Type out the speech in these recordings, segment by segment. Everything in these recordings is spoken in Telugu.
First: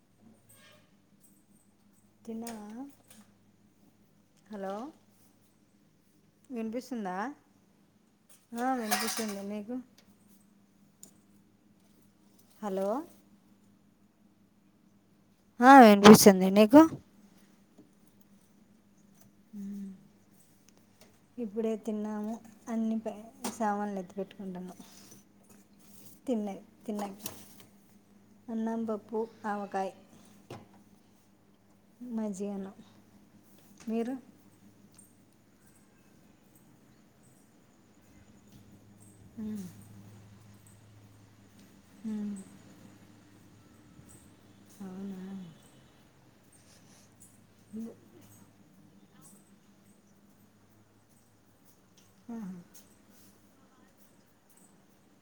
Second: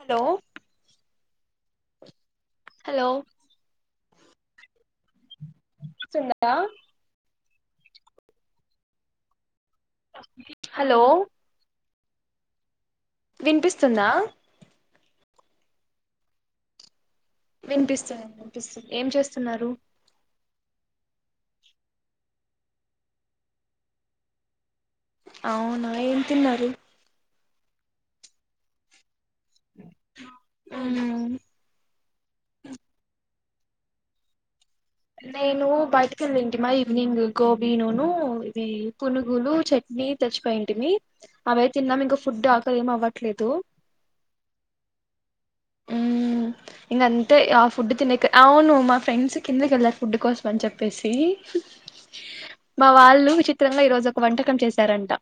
హలో తన్న హలో హలో స్తుందా వినిపిస్తుందా హా వినిపిస్తుంది హలోలో హలో వినిపిస్తుందా ఆ వినిపిస్తుంది నీకు వినిపిస్తుందిం వినిపిస్తుంది ఏం చేస్తున్నారు ఇప్పుడే తిన్నాము అన్ని సామాన్లు ఎత్తు పెట్టుకుంటున్నాము అవునా ఏం తిన్నారు అన్నాంబప్పుూ హాం మజిగ అన్నం నేను బయటికి వెళ్ళ ఏంటి మా ఈవినింగ్ గోబీ నూన ఇది పుణుగులు చట్నీ తెచ్చిపోయింటిమి అవే తిన్నా ఇంక ఫుడ్ ఆకలి ఏమి అవ్వ ఇట్లే తూ అవునా ఇక అంతే ఆ ఫుడ్ తినేక అవును మా ఫ్రెండ్స్ కిందకి వెళ్ళారు ఫుడ్ కోసం అని చెప్పేసి ఆహా మా వాళ్ళు వి చిత్రంగా ఈరోోజు ఒక వంటకం చేశారంట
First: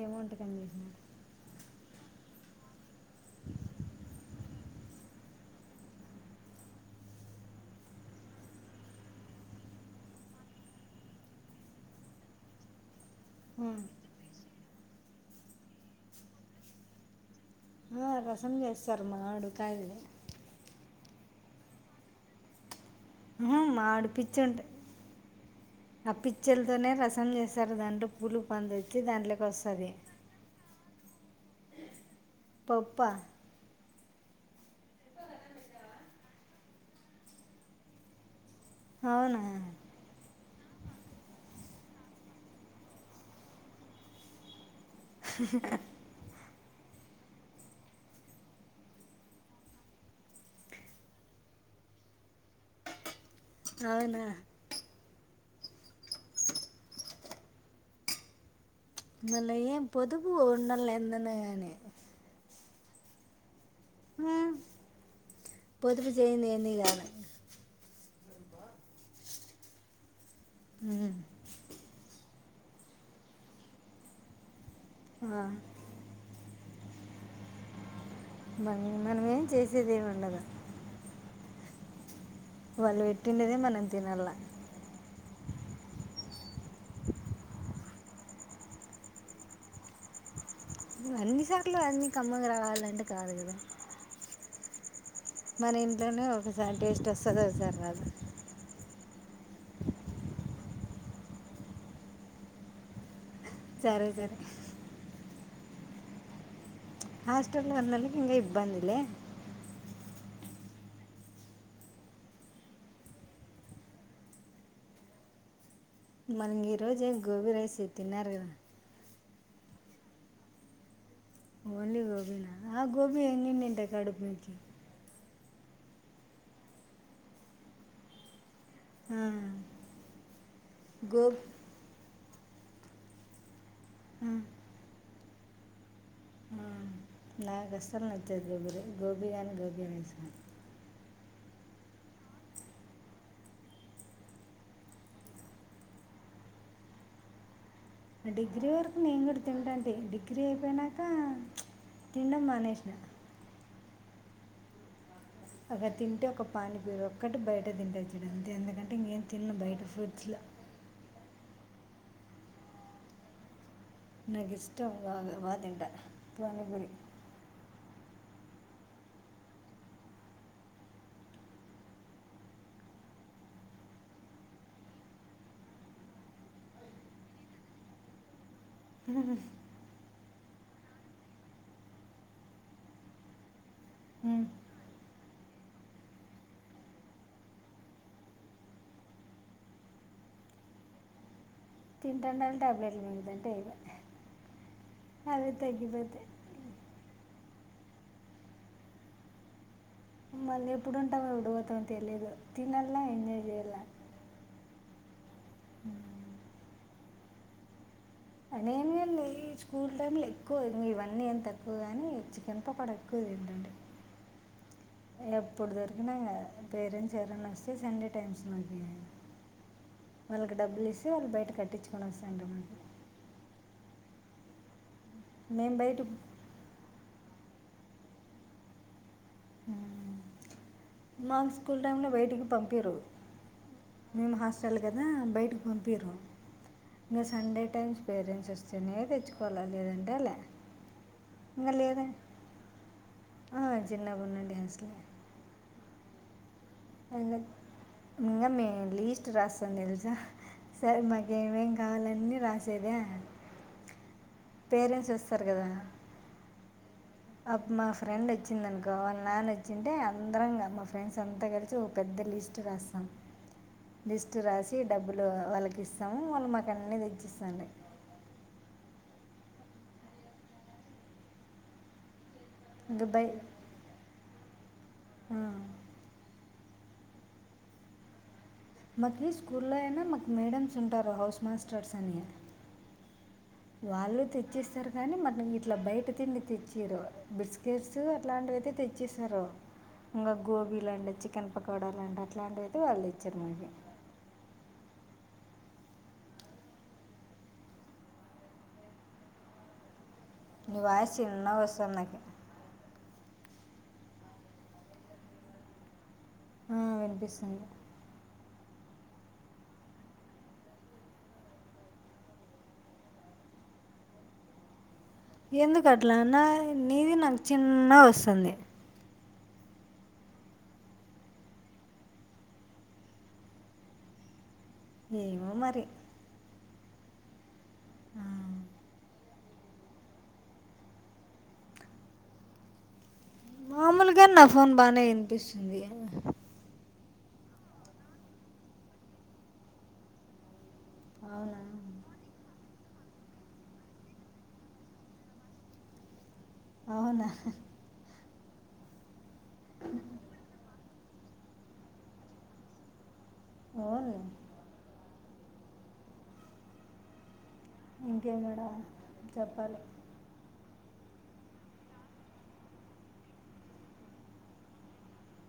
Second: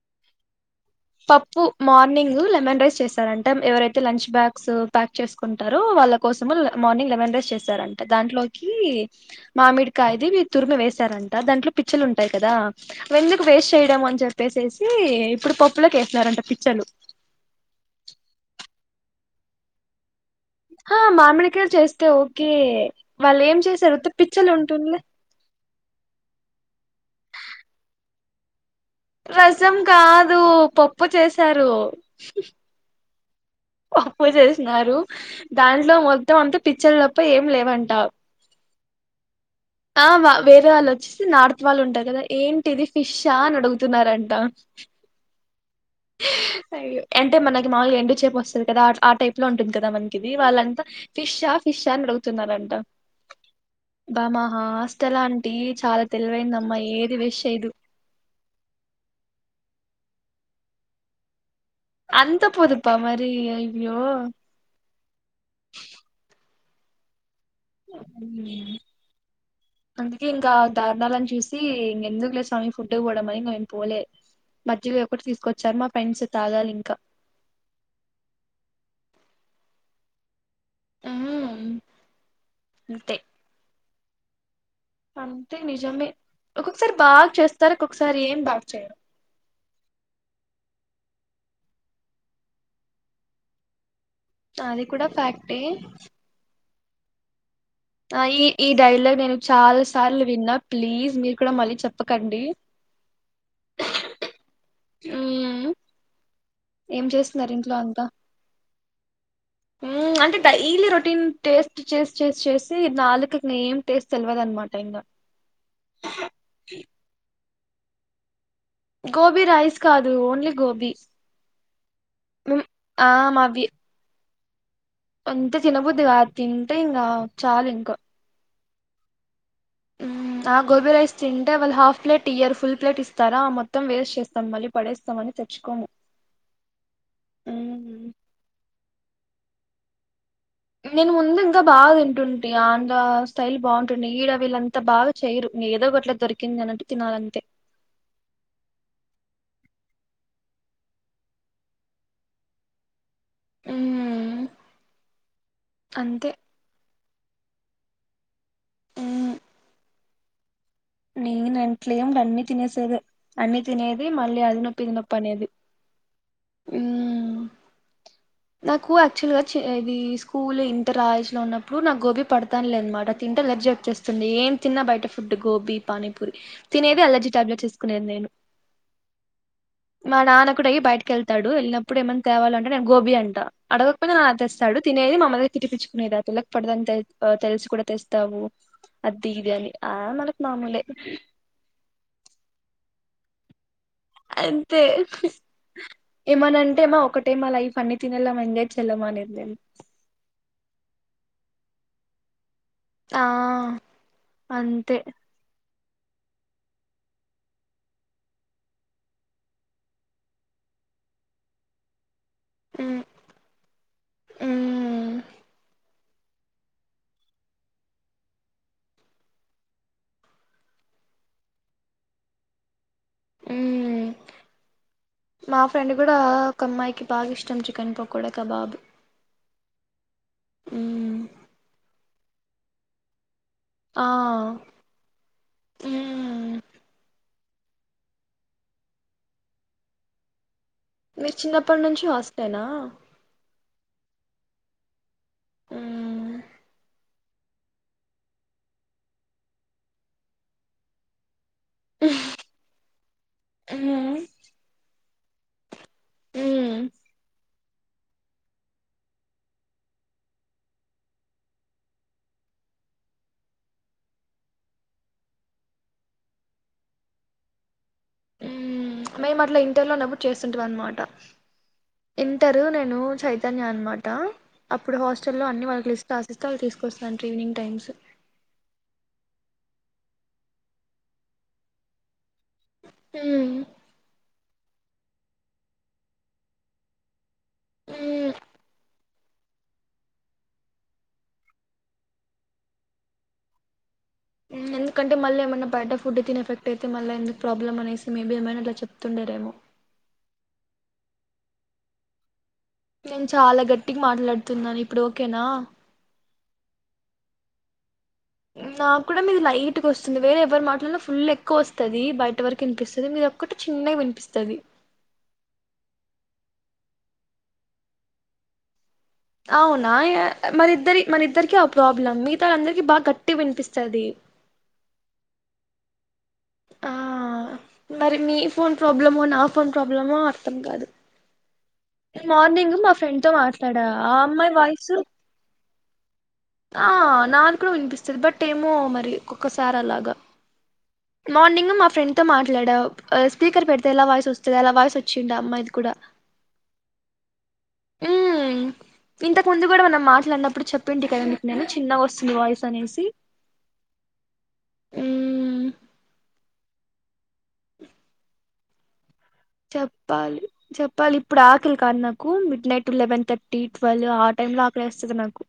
ఏం వంటకం చేశారు అంత పప్పు మార్నింగ్ లెమన్ రైస్ చేస్తారంట ఎవరైతే అయితే లంచ్ బ్యాగ్స్ ప్యాక్ చేసుకుంటారు వాళ్ళ కోసం మార్నింగ్ లెవెన్ రేస్ చేశారంటే దాంట్లోకి మామిడికాయది మీరు తురిమి వేసారంట దాంట్లో పిచ్చలు ఉంటాయి కదా ఎందుకు ఆ, వేస్ట్ చేయడం అని చెప్పేససి ఇప్పుడు పప్పులోకి వేసినారంట పిచ్చలు ఆ రసం చేస్తారు మాడు కాయలే ఆ మామిడికాారు చేస్తే ఓకే వాళ్ళు ఏం ఆహా, చేశారు మామిడి త పిచ్చి పిచ్చలు ఉంటాయి ఉంటుండలే ఆ పిచ్చలతోనే రసం చేస్తారు దాంట్లో పులు పందచ్చ రజం కాదు పప్పు చేసారు పప్పా అప్పు చేసినారు దాంట్లో మొత్తంమంత పిచ్చలు తప్ప ఏం లేవంటారు అవునా ఆ వేరే వాళ్ళు వచ్చేసి నార్త్ వాళ్ళు ఉంటారు కదా ఏంటిది ఫిష్ా అని అడుగుతున్నారంట అంటే మనకి మామూలుగా ఎండు చేే వస్తుంది కదా ఆ టైప్ లో ఉంటుంది కదా మనకి ఇది వాళ్ళంతా ఫిష్ షాన్ అడుగుతున్నారంట అవునా బామా ఆస్టలాంటి చాలా తెలివైందమ్మా ఏది విష ఇదు ఇల ఏ పొదుపు ఉన్నాళ్ ఎంతనే అంత పోదుపా మరి అయ్యో పొదుపు చెయంది ఏన్ని కాను అందుకే ఇంకా ఉమ్, దారుణాలను చూసి ఇంకెందుకు లే ఫుడ్ కూడా మని మేము పోలే మధ్య ఒకటి ఆ, తీసుకొచ్చారు మా ఫండ్స్ తాగాలి ఇంకా భ మనం ఏం చేసేదిేమిండద ఆ వాళ్ళు పెట్టిండేదే మనం తినాల అంతె నిజమే ఒక్కొక్సారి బాగ్ చేస్తారు ఒక్కొక్సారేం బాగ్ చేయరు అన్ని సార్లు అన్నీ కమ్మగ రావాలంటె కాదు గద అది కుడ ఫ్యాక్ట్యే సార్ టేస్ట్వొస్తదా సార్ ఆఁ ఈ ఈ డైలగ్ నేను చాల సార్లు విన్నా ప్లీజ్ మీర్కుడ మళ్ళీ చెప్పకండీ జరె జరే ఉవ్ హాస్టల్లో ఉన్నోళ్ళికి ఇంగ ఇబ్బందిలే ఊఁ అంటె డైలి రొటీన్ టేస్ట్ చేస్ చేస్ చేసీ నాలుకక్ నేం టేస్ట్ తెలివదన్మాట ఇంగ మనింగ్ ఈ రోజేం గోబీ రైస్ తిన్నారు గద గోబీ రైస్ కాదూ ఓన్లి గోబీ ఓన్లీ గోబీనా ఆ గోబీ ఎన్నినింటయ్ కడుపు నుంచి అంత తినబుద్ది గాద్ తింటె ఇంగా చాలింక ఆఁ ఊఁ ఆ గోబీ రైస్ తింటే వాళ్ హాఫ్ ప్లేట్ ఇయ్యర్ ఫుల్ ప్లేట్ ఇస్తారా మొత్ మొత్తం వేస్ట్ చేస్తం మళ్ళి పడేస్తమని తెచ్కొము నా కస్సల్ నచ్చది గోబీలు గోబీ గాని గోబీ రైస్ గాని నేను ముందు ఇంక బా తింటుంటి ఆంధ్రా స్టైల్ బావుంటుండె ఈడ వీళ్ళంత బాగ చేయ్రు ఏదో ఒకట్లె దొరికిందినట్టు తినాలంతే డిగ్రీ వరకు నేం గుడ తింటాంటి డిగ్రీ ఐపోయ్ నాక తిండమ్ మానేేష్న ఊఁ అక్కడ్ తింటే ఒక పాని పీరో ఒకటి బయట తింటేచ్చడం అంతే అంతకంటే ఇంగేం తిన్లేం బయ్ట ఫ్రూట్స్లో నేనంట్లేం డన్నీ తినేసేదే అన్ని తినేదీ మళ్ళీ నాకు అదినొప్పి ఇష్టం బాగా ఇదినొప్పనేది బాగా తింటా పానీపూరి ఊఁ నాకూ యాక్చుల్ గా చే ఇవీ స్కూలు ఇంటర్ ఆయేజ్ లో ఉన్నప్పుడు నాక్ గోబీ పడతాన్లే అన్మాట తింటే లేప్ ర్జీ వచ్చేస్తుంది ఏం తిన్నా బయట ఫుట్టు గోబీ పానీపూరి తినేది అలర్జీ టాబ్లెట్స్ ఏస్కునేది నేను ఒక్కడై బైటి కెళ్తాడు ఎళ్ళినప్పుడు ఏమన్న తేవాల అంటే నేన్ గోబీ అంట అడగకపోయిన తెస్తాడు తినేది మా అమ్మ తిట్టిపిచ్చుకునేద ఆ పిల్లకు పడ్దని తెల్ తెల్సి కుడ తెస్తావు. అద్దీ [unintelligible] ని ఆ మనకు మామూలే. తింటండ [unintelligible] టాబ్లెట్ మింగుతంటే ఐప్యా. అంతే తగ్గిపోతాయి ఏమనంటే మా ఒకటే మా లైఫ్ అన్ని తినాలమ్మ ఎంజాయ్ చేయాలమ్మ అనేది నేన్. మళ్లి ఎప్పుడుంటాం, ఎప్పుడు పోతాం తెలీదు తినా. ఆ అంతే ఆ నేను గాని లే, స్కూల్ టైమ్ లో ఎక్కువ ఇవన్నీ ఏం తక్కువ గాని. చికెన్ పకోడా ఉమ్ ఎక్కువ తింటాటి ఉమ్ ఎప్పుడ్ దొరికిన, ఇంగ పేరెంట్స్ ఎవరన్న వస్తే సండే టైమ్స్ మాకీ. వాళ్లకు డబ్బులు ఇస్తే వాళ్ళు బయట కట్టించుకుని వస్తాండ్రి మాకి. ఊ మా మేము ఫ్రెండ్ బయట గుడా ఒక అమ్మాయ్ కి. బాగ ఇష్టం చికన్ పకోడ, కబాబు హు మాక్ స్కూల్ టైమ్ంలో బైటికి పంపీరు. ఆ మేం హాస్టల్ గదా బైటికి పంపిరు మ్మ్ [unintelligible] సండే టైమ్స్ పేరెంట్స్ వస్తేనే తెచ్చుకోవాల లేదంటే లా. మీరు చిన్నప్పటి నుంచి హాస్టల్ ఏనా. ఆ చిన్నప్పటి నుంచి హాస్టల్ ఏ మ్మ్ [unintelligible] ఇంగా మేం లీస్ట్ రాస్తాం తెలుసా! సార్ మాకి. ఏమేం కావాలన్నీ రాసేద మ్మ్ పేరెంట్స్ వస్తారు కదా! మ్మ్ అప్ మా ఫ్రెండ్ వచ్చింది అనుకో, వాళ్ల నాన్న వచ్చింటే అందరం గా మా ఫ్రెండ్స్ అంతా కలిసి ఒక పెద్ద లి. స్ట్ రాసం లిస్ట్ రాసి డబ్బులు వాళ్ళకి ఇస్తాము, వాళ్ళు మాకు అన్ని తెచ్చిస్తాండే. మ్మ్ మేము అట్లా ఇంటర్లోనప్పుడు చేస్తుంటివి ఆన్మాట. ఇంటరు నేను ఇంకా బై చైతన్య అన్ మాట, అప్పుడు ఆ. హాస్టల్ లో అన్ని వాళ్కి లిస్ట్ రాసిస్తే తీసుకు. వస్సాంటి ఈవినింగ్ టైమ్స్ మాకి స్కూల్లో అయినా మాకు మేడమ్స్ ఉంటారు. హౌస్ మాస్టర్స్ అని, మ్మ్ వాళ్ళు తెచ్చిస్తారు కానీ మనకిట్లా బయట తిండి తెచ్చిరు. బిస్కెట్స్ మ్మ్ అట్లాంటివైతే తెచ్చిస్తారు. ఇంగా గోబీలంట, చికెన్ పకోడాలంట అట్లాంటివైతే వాళ్ళు తెచ్చిరు మనకి. మ్మ్ ఎందుకంటే మళ్ళీ ఏమన్నా బయట ఫుడ్ తిని ఎఫెక్ట్ అయితే, మల్ల ఎందుకు ప్రాబ్లమ్ అనేసి మేబీ ఏమైనా అట్లా చెప్తుండే. రెమో నీ వాయిస్ చిన్న వస్సది నాకి. నేను చాలా గట్టికి మాట్లాడుతున్నాను ఇప్పుడు ఓకేనా. ఆ వినిపిస్తుంది నాకు కూడా మీది లైట్గా వస్తుంది, వేరే ఎవరు మాట్లాడినా ఫుల్ ఎక్కువ వస్తది. బయట వరకు వినిపిస్తుంది మీర. ఒకటి చిన్నగా వినిపిస్తది ఎందుకట్లా నాది నీది నాకు చిన్న వస్తాంది. అవునా [inaudible] మరిద్దరి, మనిద్దరికి ఆ ప్రాబ్లం మిగతా అందరికి బాగా గట్టి వినిపిస్తది. ఏమో మరి ఆ మరి ఆ, మీ ఫోన్ ప్రాబ్లమో, నా ఫోన్ ప్రాబ్లమో అర్థం కాదు. మార్నింగ్ మా ఫ్రెండ్ తో మాట్లాడా ఆ మామూలుగా నా అమ్మాయి ఫోన్ వాయిస్సు. బాగానే వినిపిస్తుంది ఆ నాది కూడా వినిపిస్తది బట్ ఏమో, మరి ఒకోక్కసారి అలాగా. అవునా మార్నింగ్ మా ఫ్రెండ్ తో మాట్లాడావ్ ఆ స్పీకర్ పెడితే ఎలా వాయిస్ వస్తది, అలా వాయిస్ వచ్చిండ ఆ అమ్మాయిది కూడా. అవునా మ్మ్ ఇంతకు ముందు కూడా మనం మాట్లాడినప్పుడు చెప్పింటి కద మీకు నేను చిన్నగా వస్తుంది వాయిస్ అనేసి ఆ మ్మ్ ఇంకే మేడం చెప్పాలి చెప్ ఇళ్ళ ఇప్పుడు ఆకలి కాదు నాకు midnight eleven thirty twelve ఆ టైమ్ లో ఆకలివేస్తుంది నాకు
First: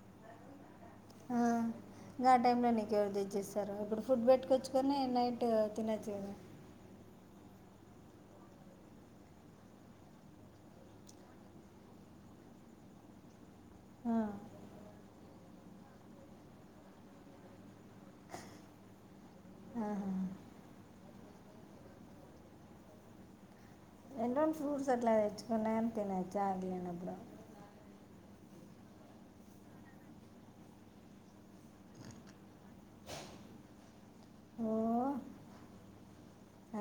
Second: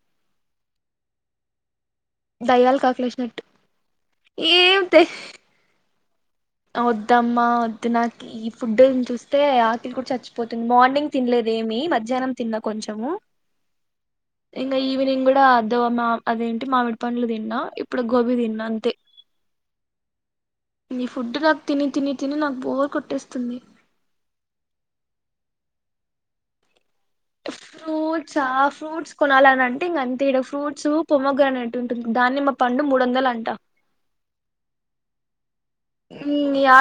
ఆ ఇంకా ఆ టైం లో దయ్యాలకి నీకు ఎవరు ఆకలేసినట్టు తెచ్చిస్తారు ఇప్పుడు ఫుడ్ ఏం పెట్టుకొచ్చుకొని తె నైట్ తినొచ్చు కద వద్దమ్మా వద్దు నాకీ ఈ ఫుడ్ చూస్తే ఆకలి కూడా చచ్చిపోతుంది మార్నింగ్ తినలేదు ఏమి మధ్యాహ్నం తిన్న కొంచము ఆ, ఇం ఈవినింగ్ కూడా డ దో మా అదేంటి మామిడి పండ్లు తిన్నా ఇప్పుడు గోబీ తిన్నా అంతే మ్ హు ఈ ఫుడ్ నాకు తిని తిని తిని నాకు బోర్ కొట్టేస్తుంది ఏంట ఫ్రూట్స్ అట్లా తెచ్చుకున్న గాని తినరు జాగలేని అబ్డా ఫ్రూట్స్ ఫ్రూట్స్ కొనాలి అని అంటే ఇంకా అంతే ఇడ ఫ్రూట్స్ ప్రొముగ్రనేట్ ఉంటుంది దాన్నిమ్మ పండు మూడు వందలంట ఓ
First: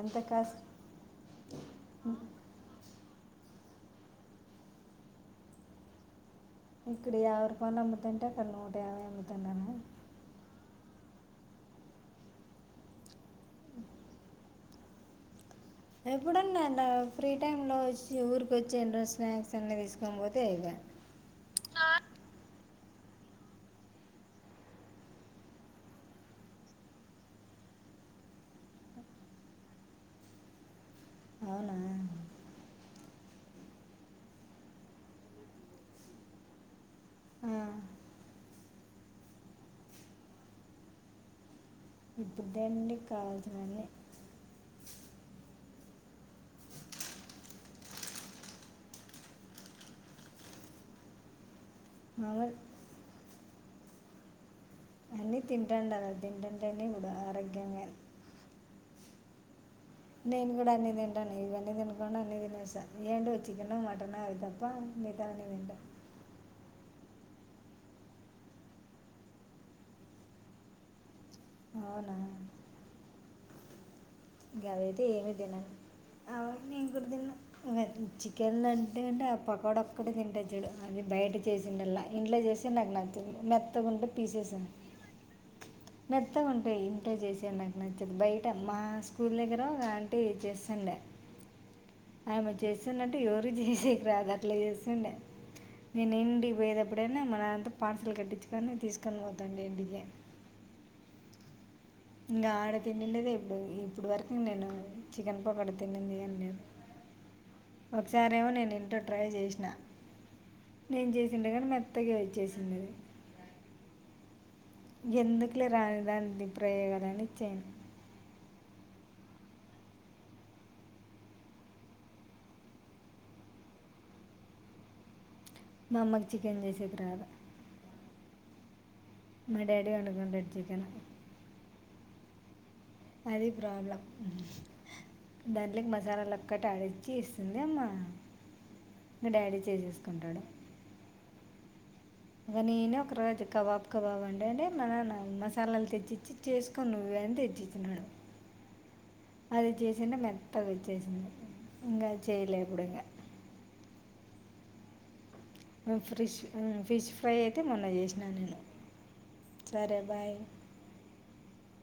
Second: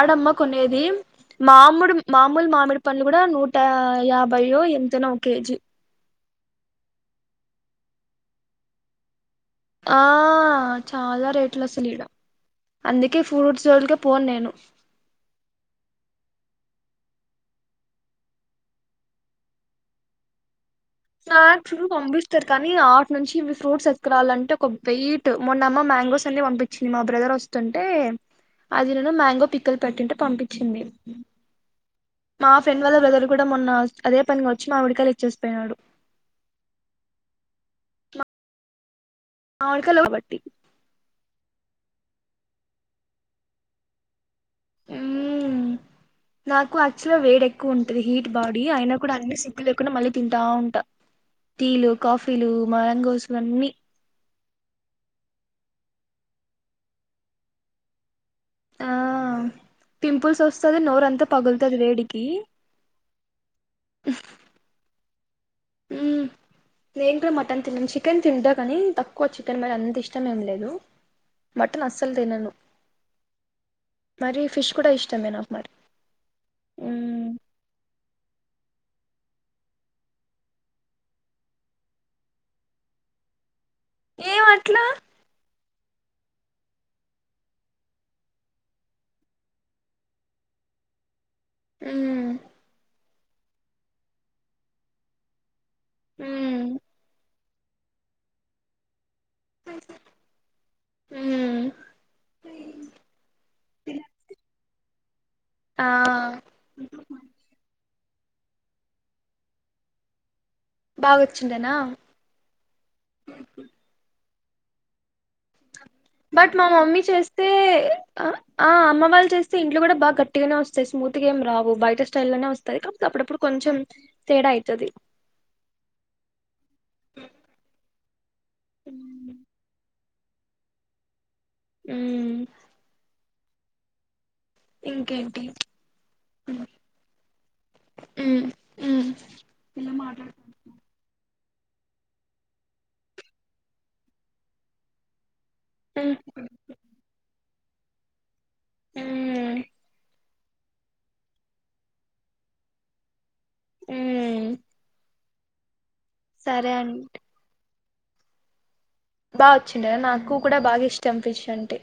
అంత కాస్ట్ కొనేది మామిడు మామూలు మామిడి పళ్ళు కూడా నూట యాభైయో ఎంతనో కేజీ ఇక్కడ యాభై రూపాయలు అమ్ముతుంటే అక్కడ నూట యాభై అమ్ముతున్నారు ఆ చాలా రేట్లు అసలు ఈడ అందుకే ఫ్రూట్ జోల్కె పోను నేను ఎప్పుడున్నా అలా ఫ్రీ టైమ్ లో వచ్చి ఊరికొచ్చి ఏడ్రో స్నాక్స్ అన్ని తీసుకని బోతే అ స్నాక్స్ పంపిస్తారు కా నీ ఆటు నుంచి ఫ్రూట్స్ ఎత్కురాల అంటే ఒక వెయిట్ మొన్న అమ్మ మ్యాంగోస్ అన్ని పంపించింది మా బ్రదర్ వస్తే అంటే అది నేను మ్యాంగో పిక్కలు పెట్టింటే పంపించింది అవునా మా ఫ్రెండ్ వాళ్ల బ్రదర్ కూడా మొన్న అదే పనిగ వచ్చి మావిడికాయలు ఇచ్చేసిపోయినాడు. ఆ, మావిడికాయలు కాబట్టి ఇప్పుదే అండి కావాల్సినన్ని మ్మ్ నాకు యాక్చువల్ గా వేడ్ ఎక్కువ ఉంటది హీట్ బాడీ అయినా కూడా అన్ని సిగ్గు లేకుండా మళ్ళీ తింటా ఉంటా టీలు కాఫీలు మామూలు మ్యాంగోస్ ఇవన్నీ అన్నీ తింటూ ఉండలా తింటంటేనే గూడ ఆరోగ్యంగాని ఆ పింపుల్స్ నేను కూడా వస్తది అన్ని నోరంతా తింటాను ఇవన్నీ పగులుతది తినకుండ వేడికి అన్ని తినేసా ఏంటో చికెన్ మటన్ అవి తప్ప దాన్ని తింటా మ్మ్ నేను కూడా మటన్ తిన్నను చికెన్ తింటా కానీ తక్కువ చికెన్ మరి అంత ఇష్టం ఏం లేదు మటన్ అసలు అవునా తినను మరి ఇంకా ఫిష్ అవి కూడా అయితే ఇష్టమే ఏమి నాకు మరి తినను అవన్నీ నేను కూడా దిన్ను వంచి కేందంటే అంటే ఆ పకోడ ఒకటే తింట చూడు అది బయట చేసిండలా ఇంట్లో చేసి నాకు నచ్చదు మె త్తగ ఉంటయ్ ఏం పీసెసు అట్లా మెత్తగా ఉంటాయి ఇంట్లో చేసేవి నాకు నచ్చదు బయట మా స్కూల్ దగ్గర ఒక ఆంటి చేస్తాను ఉండే ఉమ్, ఆమె చేసింది దంటే ఎవరు చేసేకి రాదు అట్లా చేస్తుండే నేను ఇంటికి ఉమ్, పోయేదప్పుడైనా మా న్నాన తో పార్సల్ కట్టించుకని తీసుకొని పోతాంట ఇంటికి హ్మ్ ఇంకా ఆడ తినిండిదే ఎప్పుడు ఇప్పుడు వరకు నేను చికెన్ పకోడ ఆ తినింది ఏం లేదు ఒకసారేమో నేను ఇంటో ట్రై చేసినా నేం బాగా చేసిండే కానీ వచ్చిండేనా మెత్తగాచ్చేసిండే ఎందుకులే రా బట్ మా మమ్మీ చేస్తే ఆ ఆమ్మ వాళు చేస్తే ఇంట్లో కూడా బా గట్టిగానే వస్తయి స్మూత్ గా ఏం రావు బయట స్టైల్లో లోనే వస్తయి కాపోతే అప్పుడప్పు కొంచం తేడాయితది మా అమ్మకి చికెన్ చేసేకి రాద్ ఉమ్ మ డాడీ వండుకుంటాడు చికన్ ఉమ్ అది ప్రాబ్లమ్ ఇంకేంటి దాంట్లోకి ఉమ్, మసాలాలోక్కటి ఆడిచ్చి ఇస్తది అమ్మా ఉమ్. ఇకా డాడీ పిల్ల చేసేసుకుంటాడు మాట్లాడుతుంది ఇంగ నేనే ఒక రోజు కబాబ్ కబాబ్ అంటంటే మా నాన్న మస్ చల్లలు తెచ్చిచ్చి చేసుకుని నువ్వు అని తెచ్చిచ్చన్నాడు అది చేసిన మెత్ అది వచ్చేసింది ఇంకా చేయలేప్పుడు ఇంకా ఉమ్ ఉమ్ ఫ్రిష్ ఫిష్ ఫ్రై అయితే మొన్న చేసినా నేను బాగా వచ్చిండ సరే బాయ్ నాకు కూడా బాగా ఇష్టం ఫిష్ అంటే